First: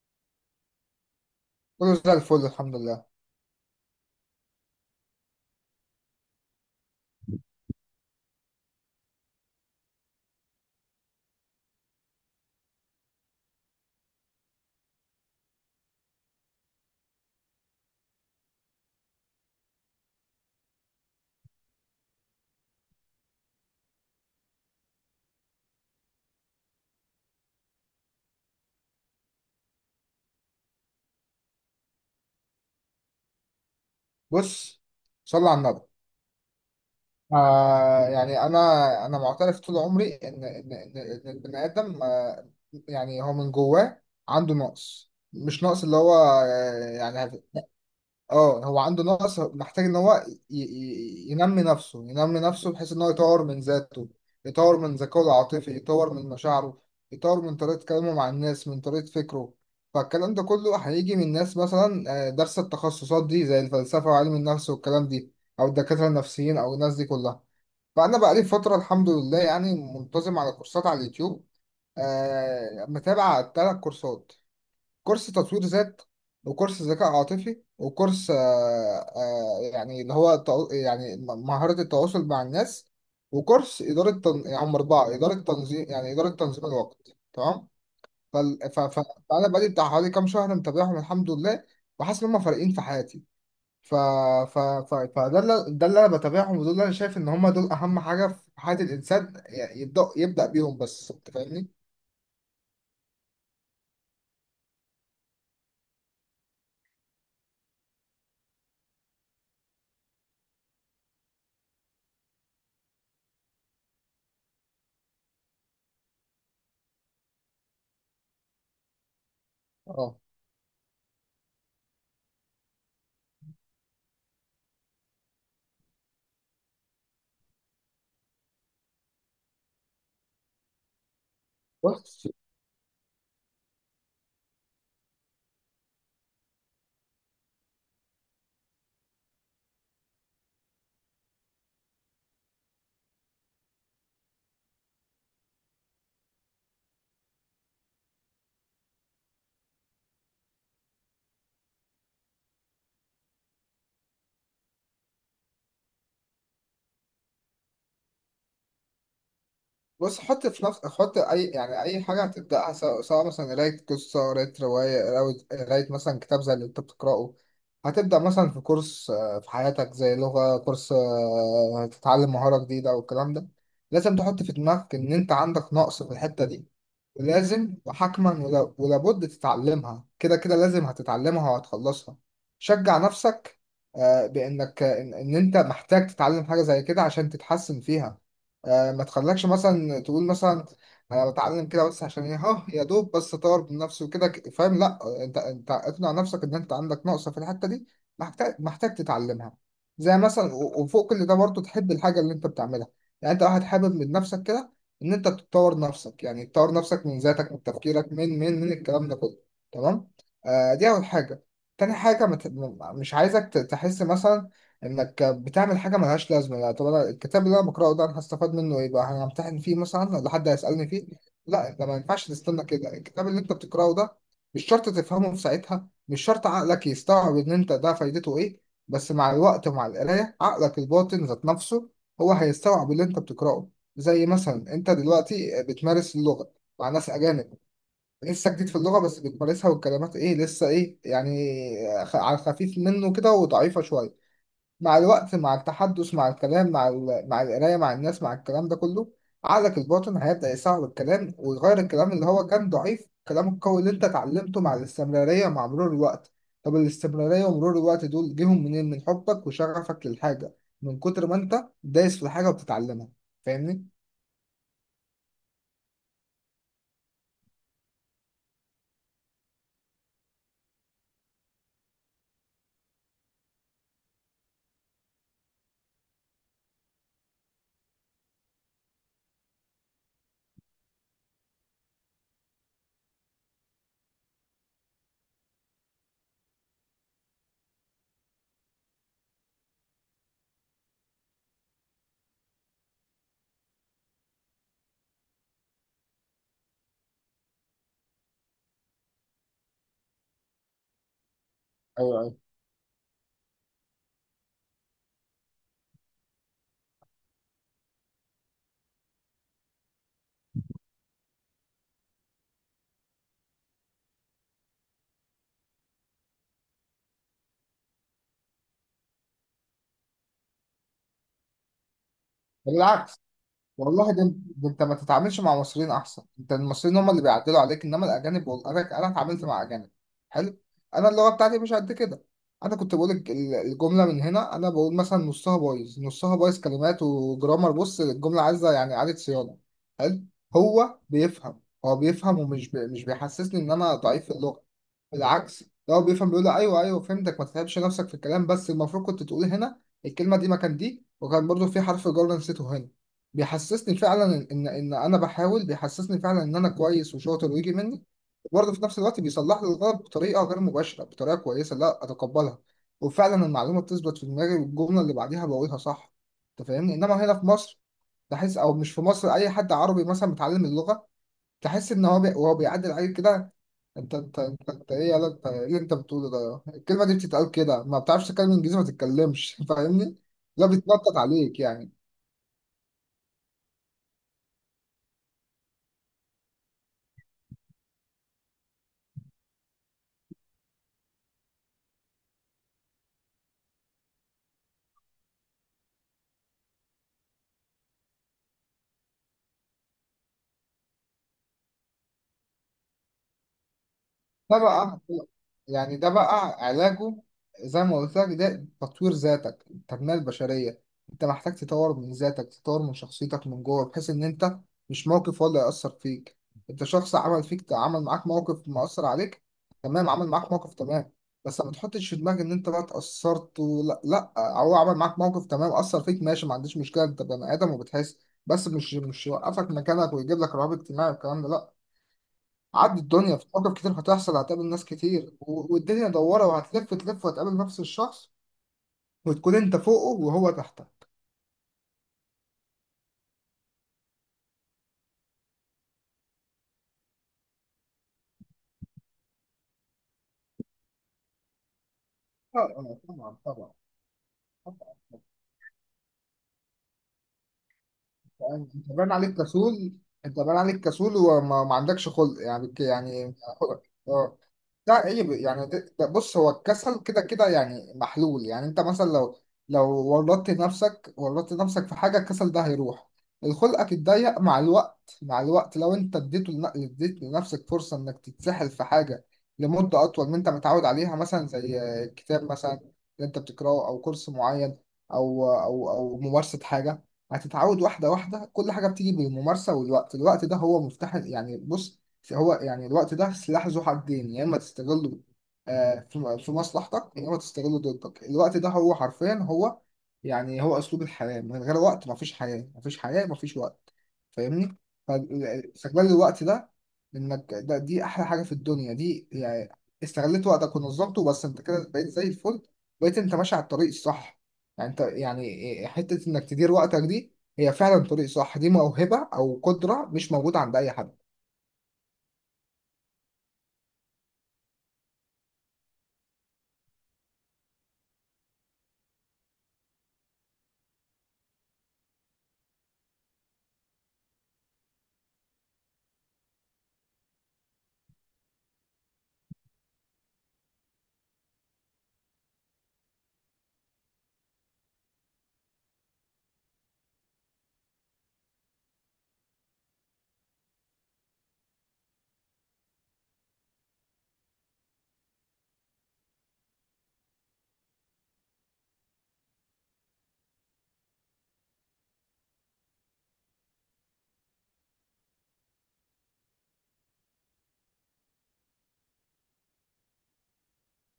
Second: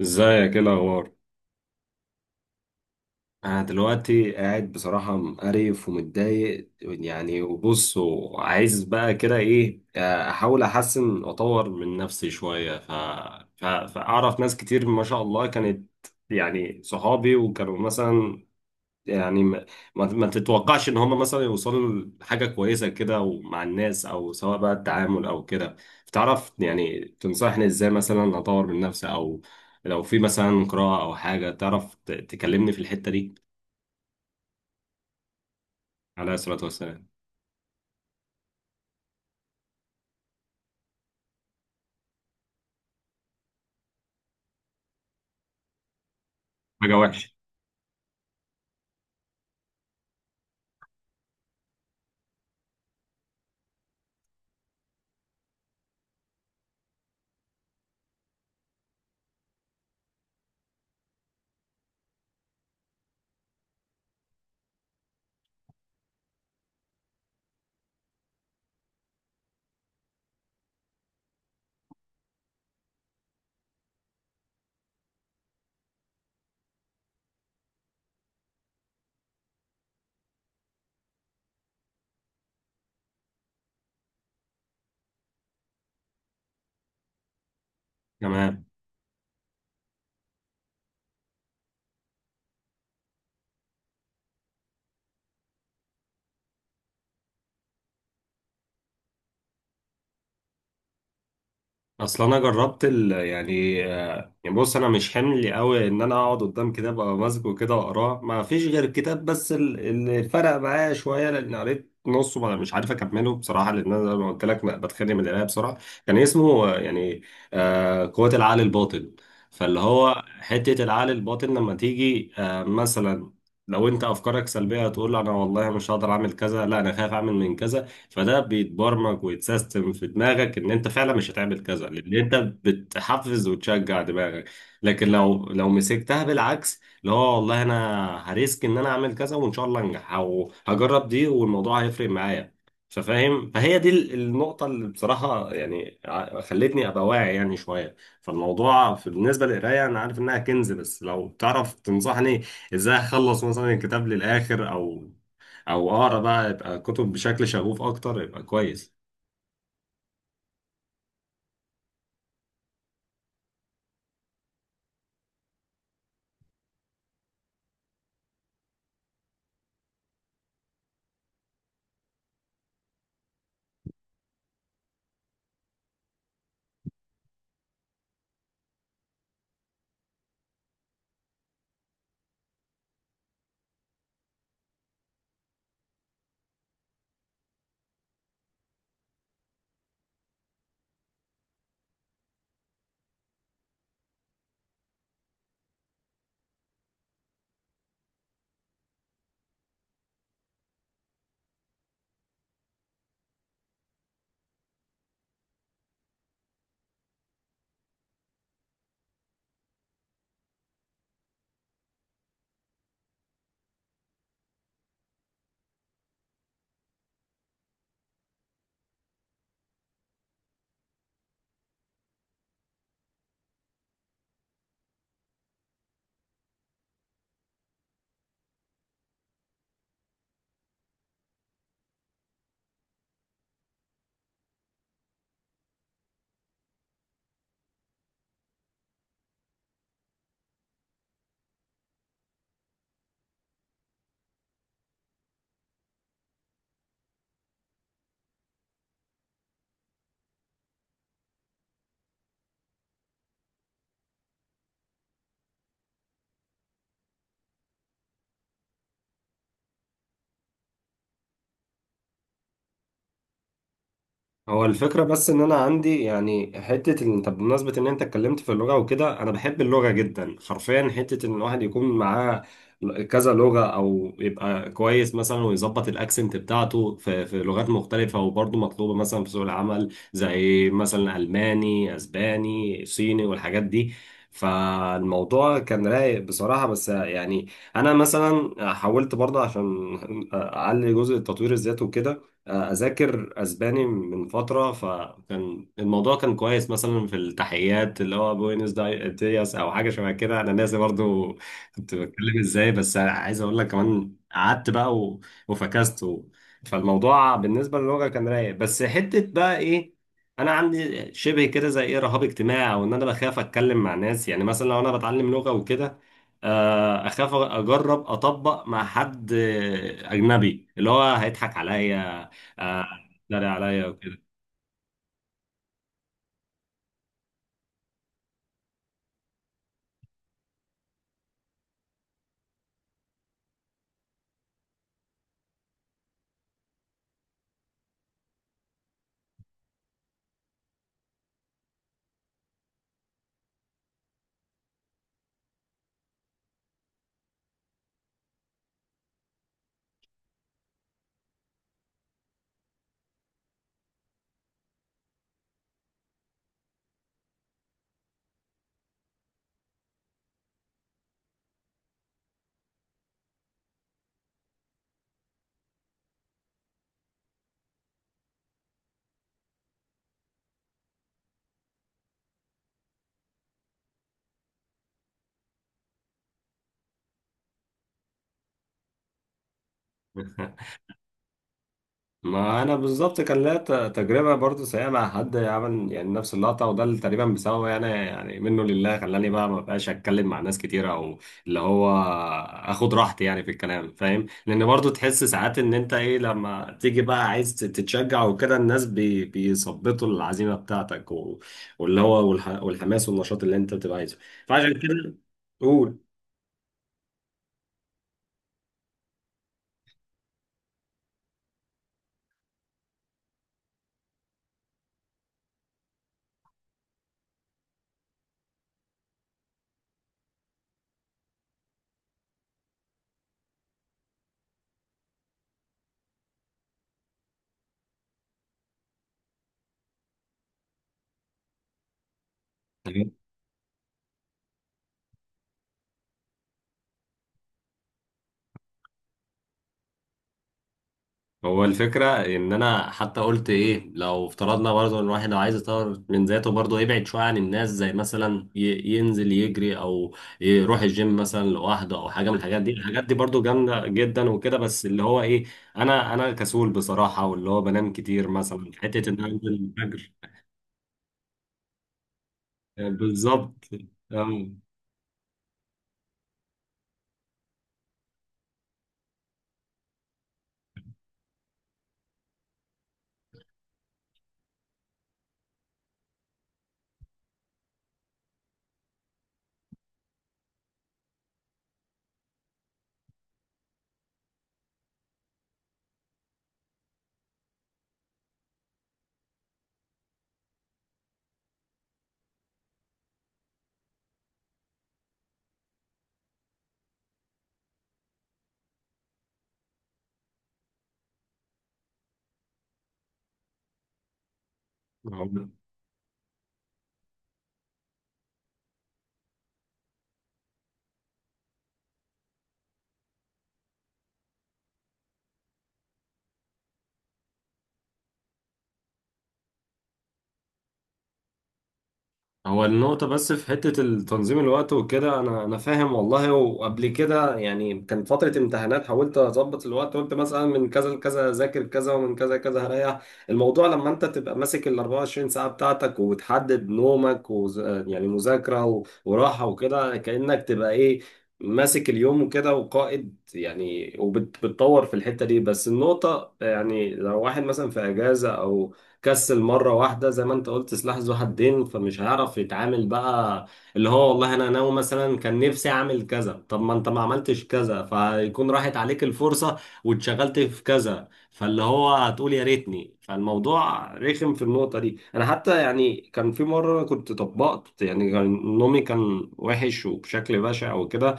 ازيك؟ ايه الاخبار؟ كله زي الفل، الحمد لله. انا دلوقتي قاعد بصراحه مقرف ومتضايق، يعني وبص وعايز بقى كده ايه احاول احسن واطور من نفسي شويه. فاعرف ناس كتير ما شاء الله كانت يعني صحابي، وكانوا مثلا يعني ما تتوقعش ان هم مثلا يوصلوا لحاجه كويسه كده، ومع الناس او سواء بقى التعامل او كده. فتعرف يعني تنصحني ازاي مثلا اطور من نفسي، او لو في مثلا قراءه او حاجه تعرف تكلمني في الحته دي؟ بص، صلى على النبي. عليه الصلاه والسلام. انا انا معترف طول عمري ان ان ان إن البني ادم هو من جواه عنده نقص، مش نقص اللي هو حاجه وحشه. اه هو عنده نقص، محتاج ان هو ينمي نفسه، ينمي نفسه بحيث ان هو يطور من ذاته، يطور من ذكائه العاطفي، يطور من مشاعره، يطور من طريقة كلامه مع الناس، من طريقة فكره. فالكلام ده كله هيجي من ناس مثلا دارسة التخصصات دي زي الفلسفة وعلم النفس والكلام دي، او الدكاترة النفسيين، او الناس دي كلها. فانا بقالي فترة، الحمد لله، يعني منتظم على كورسات على اليوتيوب. متابع 3 كورسات: كورس تطوير ذات، وكورس ذكاء عاطفي، وكورس اللي هو مهارة التواصل مع الناس، وكورس إدارة يعني هم 4: إدارة تنظيم، يعني إدارة تنظيم الوقت، تمام. فال... تمام. ف... ف... فأنا بقالي بتاع حوالي كام شهر متابعهم، الحمد لله، وحاسس إن هم فارقين في حياتي. ف... ف... فده اللي أنا بتابعهم، ودول اللي أنا شايف إن هم دول أهم حاجة في حياة الإنسان، يبدأ بيهم. بس أنت فاهمني؟ اصل انا جربت ال يعني آه، يعني بص، انا مش حمل قوي ان انا اقعد قدام كتاب ابقى ماسكه كده واقراه، ما فيش غير الكتاب بس. اللي فرق معايا شويه، لان قريت نصه مش عارف اكمله بصراحه، لان انا زي ما قلت لك بتخانق من القرايه بسرعه. كان اسمه قوه العقل الباطن. فاللي اه، هو حته العقل الباطن لما تيجي مثلا، لو انت افكارك سلبيه هتقول انا والله مش هقدر اعمل كذا، لا انا خايف اعمل من كذا. فده بيتبرمج ويتسيستم في دماغك ان انت فعلا مش هتعمل كذا، لان بس انت بتحفز وتشجع دماغك. لكن لو مسكتها بالعكس، اللي هو والله انا هريسك ان انا اعمل كذا وان شاء الله انجح، او هجرب دي والموضوع هيفرق معايا. ففاهم، فهي دي النقطة اللي بصراحة يعني خلتني أبقى واعي يعني شوية. فالموضوع بالنسبة للقراية أنا عارف إنها كنز، بس لو تعرف تنصحني إزاي أخلص مثلا الكتاب للآخر، أو او اقرا بقى يبقى كتب بشكل شغوف اكتر يبقى كويس. بص، حط في نفس حط اي حاجه هتبداها، سواء مثلا قرايه قصه، قرايه روايه، قراية مثلا كتاب زي اللي انت بتقراه، هتبدا مثلا في كورس في حياتك، زي لغه، كورس، هتتعلم مهاره جديده والكلام ده، لازم تحط في دماغك ان انت عندك نقص في الحته دي، ولازم وحتما ولابد تتعلمها، كده كده لازم هتتعلمها وهتخلصها. شجع نفسك بانك إن انت محتاج تتعلم حاجه زي كده عشان تتحسن فيها. ما تخليكش مثلا تقول مثلا: انا بتعلم كده بس عشان ايه، ها؟ يا دوب بس اطور من نفسي وكده، فاهم؟ لا، انت اقنع نفسك ان انت عندك نقصه في الحته دي، محتاج تتعلمها. زي مثلا، وفوق كل ده برضه تحب الحاجه اللي انت بتعملها، يعني انت واحد حابب من نفسك كده ان انت تطور نفسك، يعني تطور نفسك من ذاتك، من تفكيرك، من الكلام ده كله، تمام. دي اول حاجه. تاني حاجه: ما ت- ما- مش عايزك تحس مثلا انك بتعمل حاجه ملهاش لازمه، لا طب انا الكتاب اللي انا بقراه ده، انا هستفاد منه ايه بقى؟ انا همتحن فيه مثلا ولا حد هيسالني فيه؟ لا، انت ما ينفعش تستنى كده. الكتاب اللي انت بتقراه ده، مش شرط تفهمه في ساعتها، مش شرط عقلك يستوعب ان انت ده فايدته ايه، بس مع الوقت ومع القرايه، عقلك الباطن ذات نفسه هو هيستوعب اللي انت بتقراه. زي مثلا انت دلوقتي بتمارس اللغه مع ناس اجانب، لسه جديد في اللغه بس بتمارسها، والكلمات ايه لسه ايه يعني، على خفيف منه كده وضعيفه شويه. مع الوقت، مع التحدث، مع الكلام، مع القرايه، مع الناس، مع الكلام ده كله، عقلك الباطن هيبدا يصعب الكلام ويغير الكلام اللي هو كان ضعيف، الكلام القوي اللي انت اتعلمته، مع الاستمراريه مع مرور الوقت. طب الاستمراريه ومرور الوقت دول جيهم منين؟ من حبك وشغفك للحاجه، من كتر ما انت دايس في الحاجه وبتتعلمها. فاهمني؟ هو الفكرة بس إن أنا عندي يعني حتة إن، طب بمناسبة إن أنت اتكلمت في اللغة وكده، أنا بحب اللغة جدا حرفيا، حتة إن الواحد يكون معاه كذا لغة أو يبقى كويس مثلا ويظبط الأكسنت بتاعته في لغات مختلفة، وبرضه مطلوبة مثلا في سوق العمل زي مثلا ألماني أسباني صيني والحاجات دي. فالموضوع كان رايق بصراحة، بس يعني أنا مثلا حاولت برضه عشان أعلي جزء التطوير الذاتي وكده اذاكر اسباني من فتره، فكان الموضوع كان كويس مثلا في التحيات اللي هو بوينس دياس او حاجه شبه كده، انا ناسي برضو كنت ايوه، بتكلم ازاي. بس عايز اقول لك كمان قعدت بقى وفكست فالموضوع بالنسبه للغه كان رايق، بس حته بقى ايه، انا عندي شبه كده زي ايه رهاب اجتماعي، او ان انا بخاف اتكلم مع ناس. يعني مثلا لو انا بتعلم لغه وكده، اخاف اجرب اطبق مع حد اجنبي اللي هو هيضحك عليا، آه، بالعكس، اتريق عليا والله ده وكده. انت ده انت ما تتعاملش مع مصريين احسن، انت، المصريين هم اللي بيعدلوا عليك، انما الاجانب انا اتعاملت مع اجانب. حلو، انا اللغه بتاعتي مش قد كده، انا كنت بقول الجمله من هنا، انا بقول مثلا نصها بايظ، نصها بايظ كلمات وجرامر، بص الجمله عايزه يعني اعاده صيانه. حلو، هو بيفهم، هو بيفهم، مش بيحسسني ان انا ضعيف في اللغه، بالعكس، ده هو بيفهم، بيقول لي: ايوه، ايوه فهمتك، ما تتعبش نفسك في الكلام، بس المفروض كنت تقول هنا الكلمه دي مكان دي، وكان برضو في حرف جر نسيته هنا. بيحسسني فعلا ان انا بحاول، بيحسسني فعلا ان انا كويس وشاطر ويجي مني، وبرضه في نفس الوقت بيصلح لي الغلط بطريقه غير مباشره، بطريقه كويسه لا اتقبلها، وفعلا المعلومه بتثبت في دماغي والجمله اللي بعديها بقولها صح. انت فاهمني؟ انما هنا في مصر تحس، او مش في مصر، اي حد عربي مثلا متعلم اللغه، تحس ان هو وهو بيعدل عليك كده، انت ايه يلا، انت ايه اللي انت بتقوله ده، الكلمه دي بتتقال كده، ما بتعرفش تتكلم انجليزي ما تتكلمش فاهمني؟ لا، بيتنطط عليك يعني. ما انا بالظبط كان ليا تجربه برضو سيئه مع حد عمل يعني نفس اللقطه، وده اللي تقريبا بسببه يعني منه لله خلاني بقى ما بقاش اتكلم مع ناس كتير، او اللي هو اخد راحتي يعني في الكلام، فاهم؟ لان برضو تحس ساعات ان انت ايه، لما تيجي بقى عايز تتشجع وكده، الناس بيثبطوا العزيمه بتاعتك واللي هو والحماس والنشاط اللي انت بتبقى عايزه. ده فعشان بقى كده قول. ده بقى علاجه، زي ما قلت لك، ده تطوير ذاتك، التنمية البشرية. انت محتاج تطور من ذاتك، تطور من شخصيتك من جوه، بحيث ان انت مش موقف هو اللي يأثر فيك. انت شخص، عمل فيك، عمل معاك موقف مأثر عليك، تمام، عمل معاك موقف، تمام. بس ما تحطش في دماغك ان انت بقى اتأثرت، ولا لا لا، هو عمل معاك موقف، تمام، أثر فيك ماشي، ما عنديش مشكلة، انت بني آدم وبتحس، بس مش يوقفك مكانك ويجيب لك رهاب اجتماعي والكلام ده، لا. عدي، الدنيا في مواقف كتير هتحصل، هتقابل ناس كتير، والدنيا دوارة وهتلف تلف، وهتقابل نفس الشخص وتكون انت فوقه وهو تحتك. هو الفكرة إن أنا حتى قلت إيه، لو افترضنا برضه إن الواحد لو عايز يطور من ذاته برضه يبعد شوية عن الناس، زي مثلا ينزل يجري أو يروح الجيم مثلا لوحده، أو حاجة من الحاجات دي. اه، اه، الحاجات دي طبعا، برضه طبعا. جامدة جدا وكده، بس اللي هو إيه، أنا كسول بصراحة واللي هو بنام كتير، مثلا انت حتة باين إن أنا عليك أنزل كسول، الفجر. انت باين عليك كسول وما ما عندكش خلق يعني، آه، بالظبط. خلق. اه، آه. ده عيب يعني، ده ده بص، هو الكسل كده كده يعني محلول، يعني انت مثلا لو ورطت نفسك، ورطت نفسك في حاجه، الكسل ده هيروح، الخلقك اتضيق مع الوقت، مع الوقت لو انت اديته لن- اديت لنفسك فرصه انك تتسحل في حاجه لمده اطول من انت متعود عليها، مثلا زي كتاب مثلا اللي انت بتقراه، او كورس معين، او ممارسه حاجه، هتتعود واحدة واحدة، كل حاجة بتيجي بالممارسة والوقت. الوقت ده هو مفتاح، يعني بص، هو يعني الوقت ده سلاح ذو حدين، يا إما تستغله في مصلحتك، يا إما تستغله ضدك. الوقت ده هو حرفيا هو أسلوب الحياة، من غير وقت مفيش حياة، مفيش حياة مفيش وقت. فاهمني؟ فاستغلال الوقت ده، إنك ده دي أحلى حاجة في الدنيا دي، يعني استغلت وقتك ونظمته بس، أنت كده بقيت زي الفل، بقيت أنت ماشي على الطريق الصح. يعني انت، يعني حتة انك تدير وقتك دي، هي فعلا طريق صح، دي موهبة او قدرة مش موجودة عند اي حد. هو النقطة بس في حتة التنظيم الوقت وكده، أنا فاهم والله. وقبل كده يعني كان فترة امتحانات حاولت أظبط الوقت، قلت مثلا من كذا لكذا أذاكر كذا، ومن كذا لكذا هريح. الموضوع لما أنت تبقى ماسك ال 24 ساعة بتاعتك وتحدد نومك يعني مذاكرة وراحة وكده، كأنك تبقى إيه، ماسك اليوم وكده وقائد يعني، وبتطور في الحتة دي. بس النقطة يعني لو واحد مثلا في أجازة أو كسل مرة واحدة، زي ما انت قلت سلاح ذو حدين، فمش هيعرف يتعامل بقى. اللي هو والله انا ناوي مثلا كان نفسي اعمل كذا، طب ما انت ما عملتش كذا، فيكون راحت عليك الفرصة واتشغلت في كذا، فاللي هو هتقول يا ريتني. فالموضوع رخم في النقطة دي. انا حتى يعني كان في مرة كنت طبقت، يعني كان نومي كان وحش وبشكل بشع وكده،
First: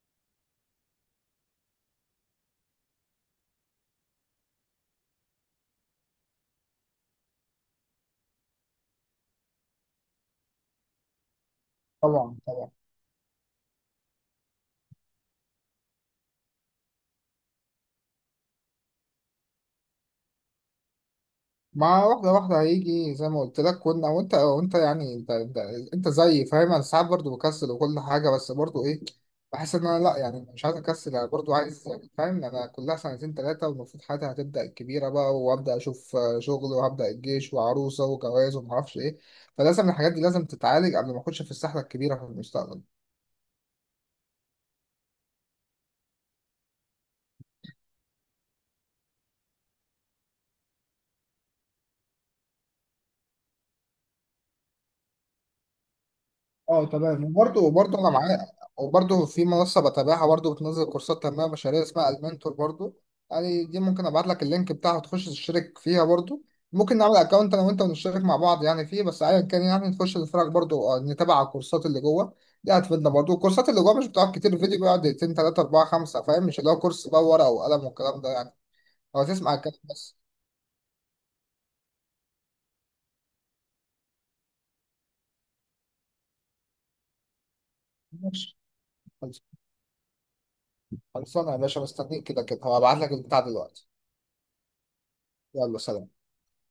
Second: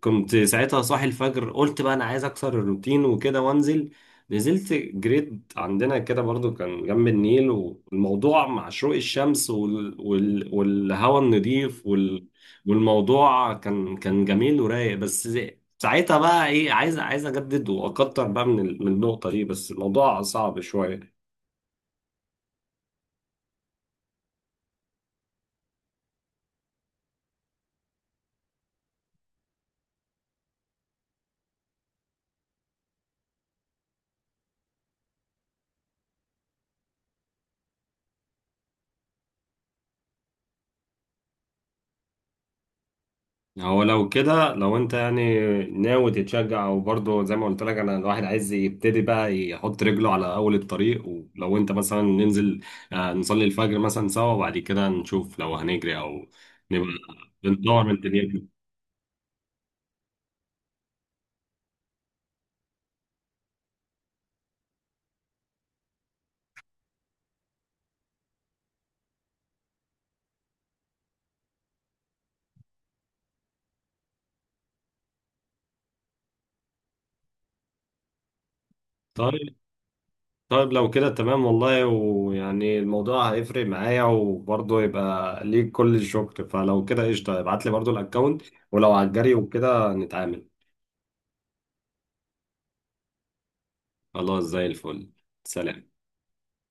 كنت ساعتها صاحي الفجر، قلت بقى انا عايز اكسر الروتين وكده وانزل. نزلت جريد عندنا كده برضو كان جنب النيل، والموضوع مع شروق الشمس والهواء النظيف طبعا، طبعا، والموضوع كان جميل ورايق. بس ساعتها بقى ايه، عايز اجدد واكتر بقى من من النقطة دي، بس الموضوع صعب شوية. مع واحدة واحدة هيجي زي ما قلت لك. كنا وانت يعني انت زي، فاهم، انا ساعات برضه بكسل وكل حاجة، بس برضه ايه، بحس ان انا لا، يعني مش عايز اكسل، انا برضه عايز، فاهم، انا كلها سنتين ثلاثة والمفروض حياتي هتبدأ الكبيرة بقى، وابدأ اشوف شغل وهبدأ الجيش وعروسة وجواز ومعرفش ايه، فلازم الحاجات دي لازم تتعالج قبل ما اخش في السحلة الكبيرة في المستقبل. هو لو كده لو انت يعني ناوي تتشجع، وبرضه زي ما قلت لك انا الواحد عايز يبتدي بقى يحط رجله على اول الطريق، ولو انت مثلا ننزل نصلي الفجر مثلا سوا، وبعد كده نشوف لو هنجري او اه نبقى تمام، وبرضه بندور من وبرضه انا دنيتنا. معايا، وبرضه في منصه بتابعها برضه، بتنزل كورسات تنميه بشريه اسمها المنتور برضه، يعني دي ممكن ابعت لك اللينك بتاعها تخش تشترك فيها برضه، ممكن نعمل اكونت انا وانت ونشترك مع بعض يعني فيه، بس ايا كان يعني نخش نتفرج برضه، نتابع على الكورسات اللي جوه، دي هتفيدنا برضه. الكورسات اللي جوه مش بتقعد كتير، الفيديو بيقعد دقيقتين 3 4 5، فاهم، مش اللي هو كورس بقى ورقه وقلم والكلام ده يعني، هو تسمع طيب. الكلام بس. طيب لو كده تمام والله، ويعني الموضوع هيفرق معايا وبرضه يبقى ليك كل الشكر. فلو كده قشطة، ابعت لي برضه الاكونت، ماشي. ولو على الجري خلص- وكده نتعامل. خلصانه يا باشا، مستنيك كده كده، هبعت لك البتاع دلوقتي. خلاص زي الفل. يلا، سلام. سلام.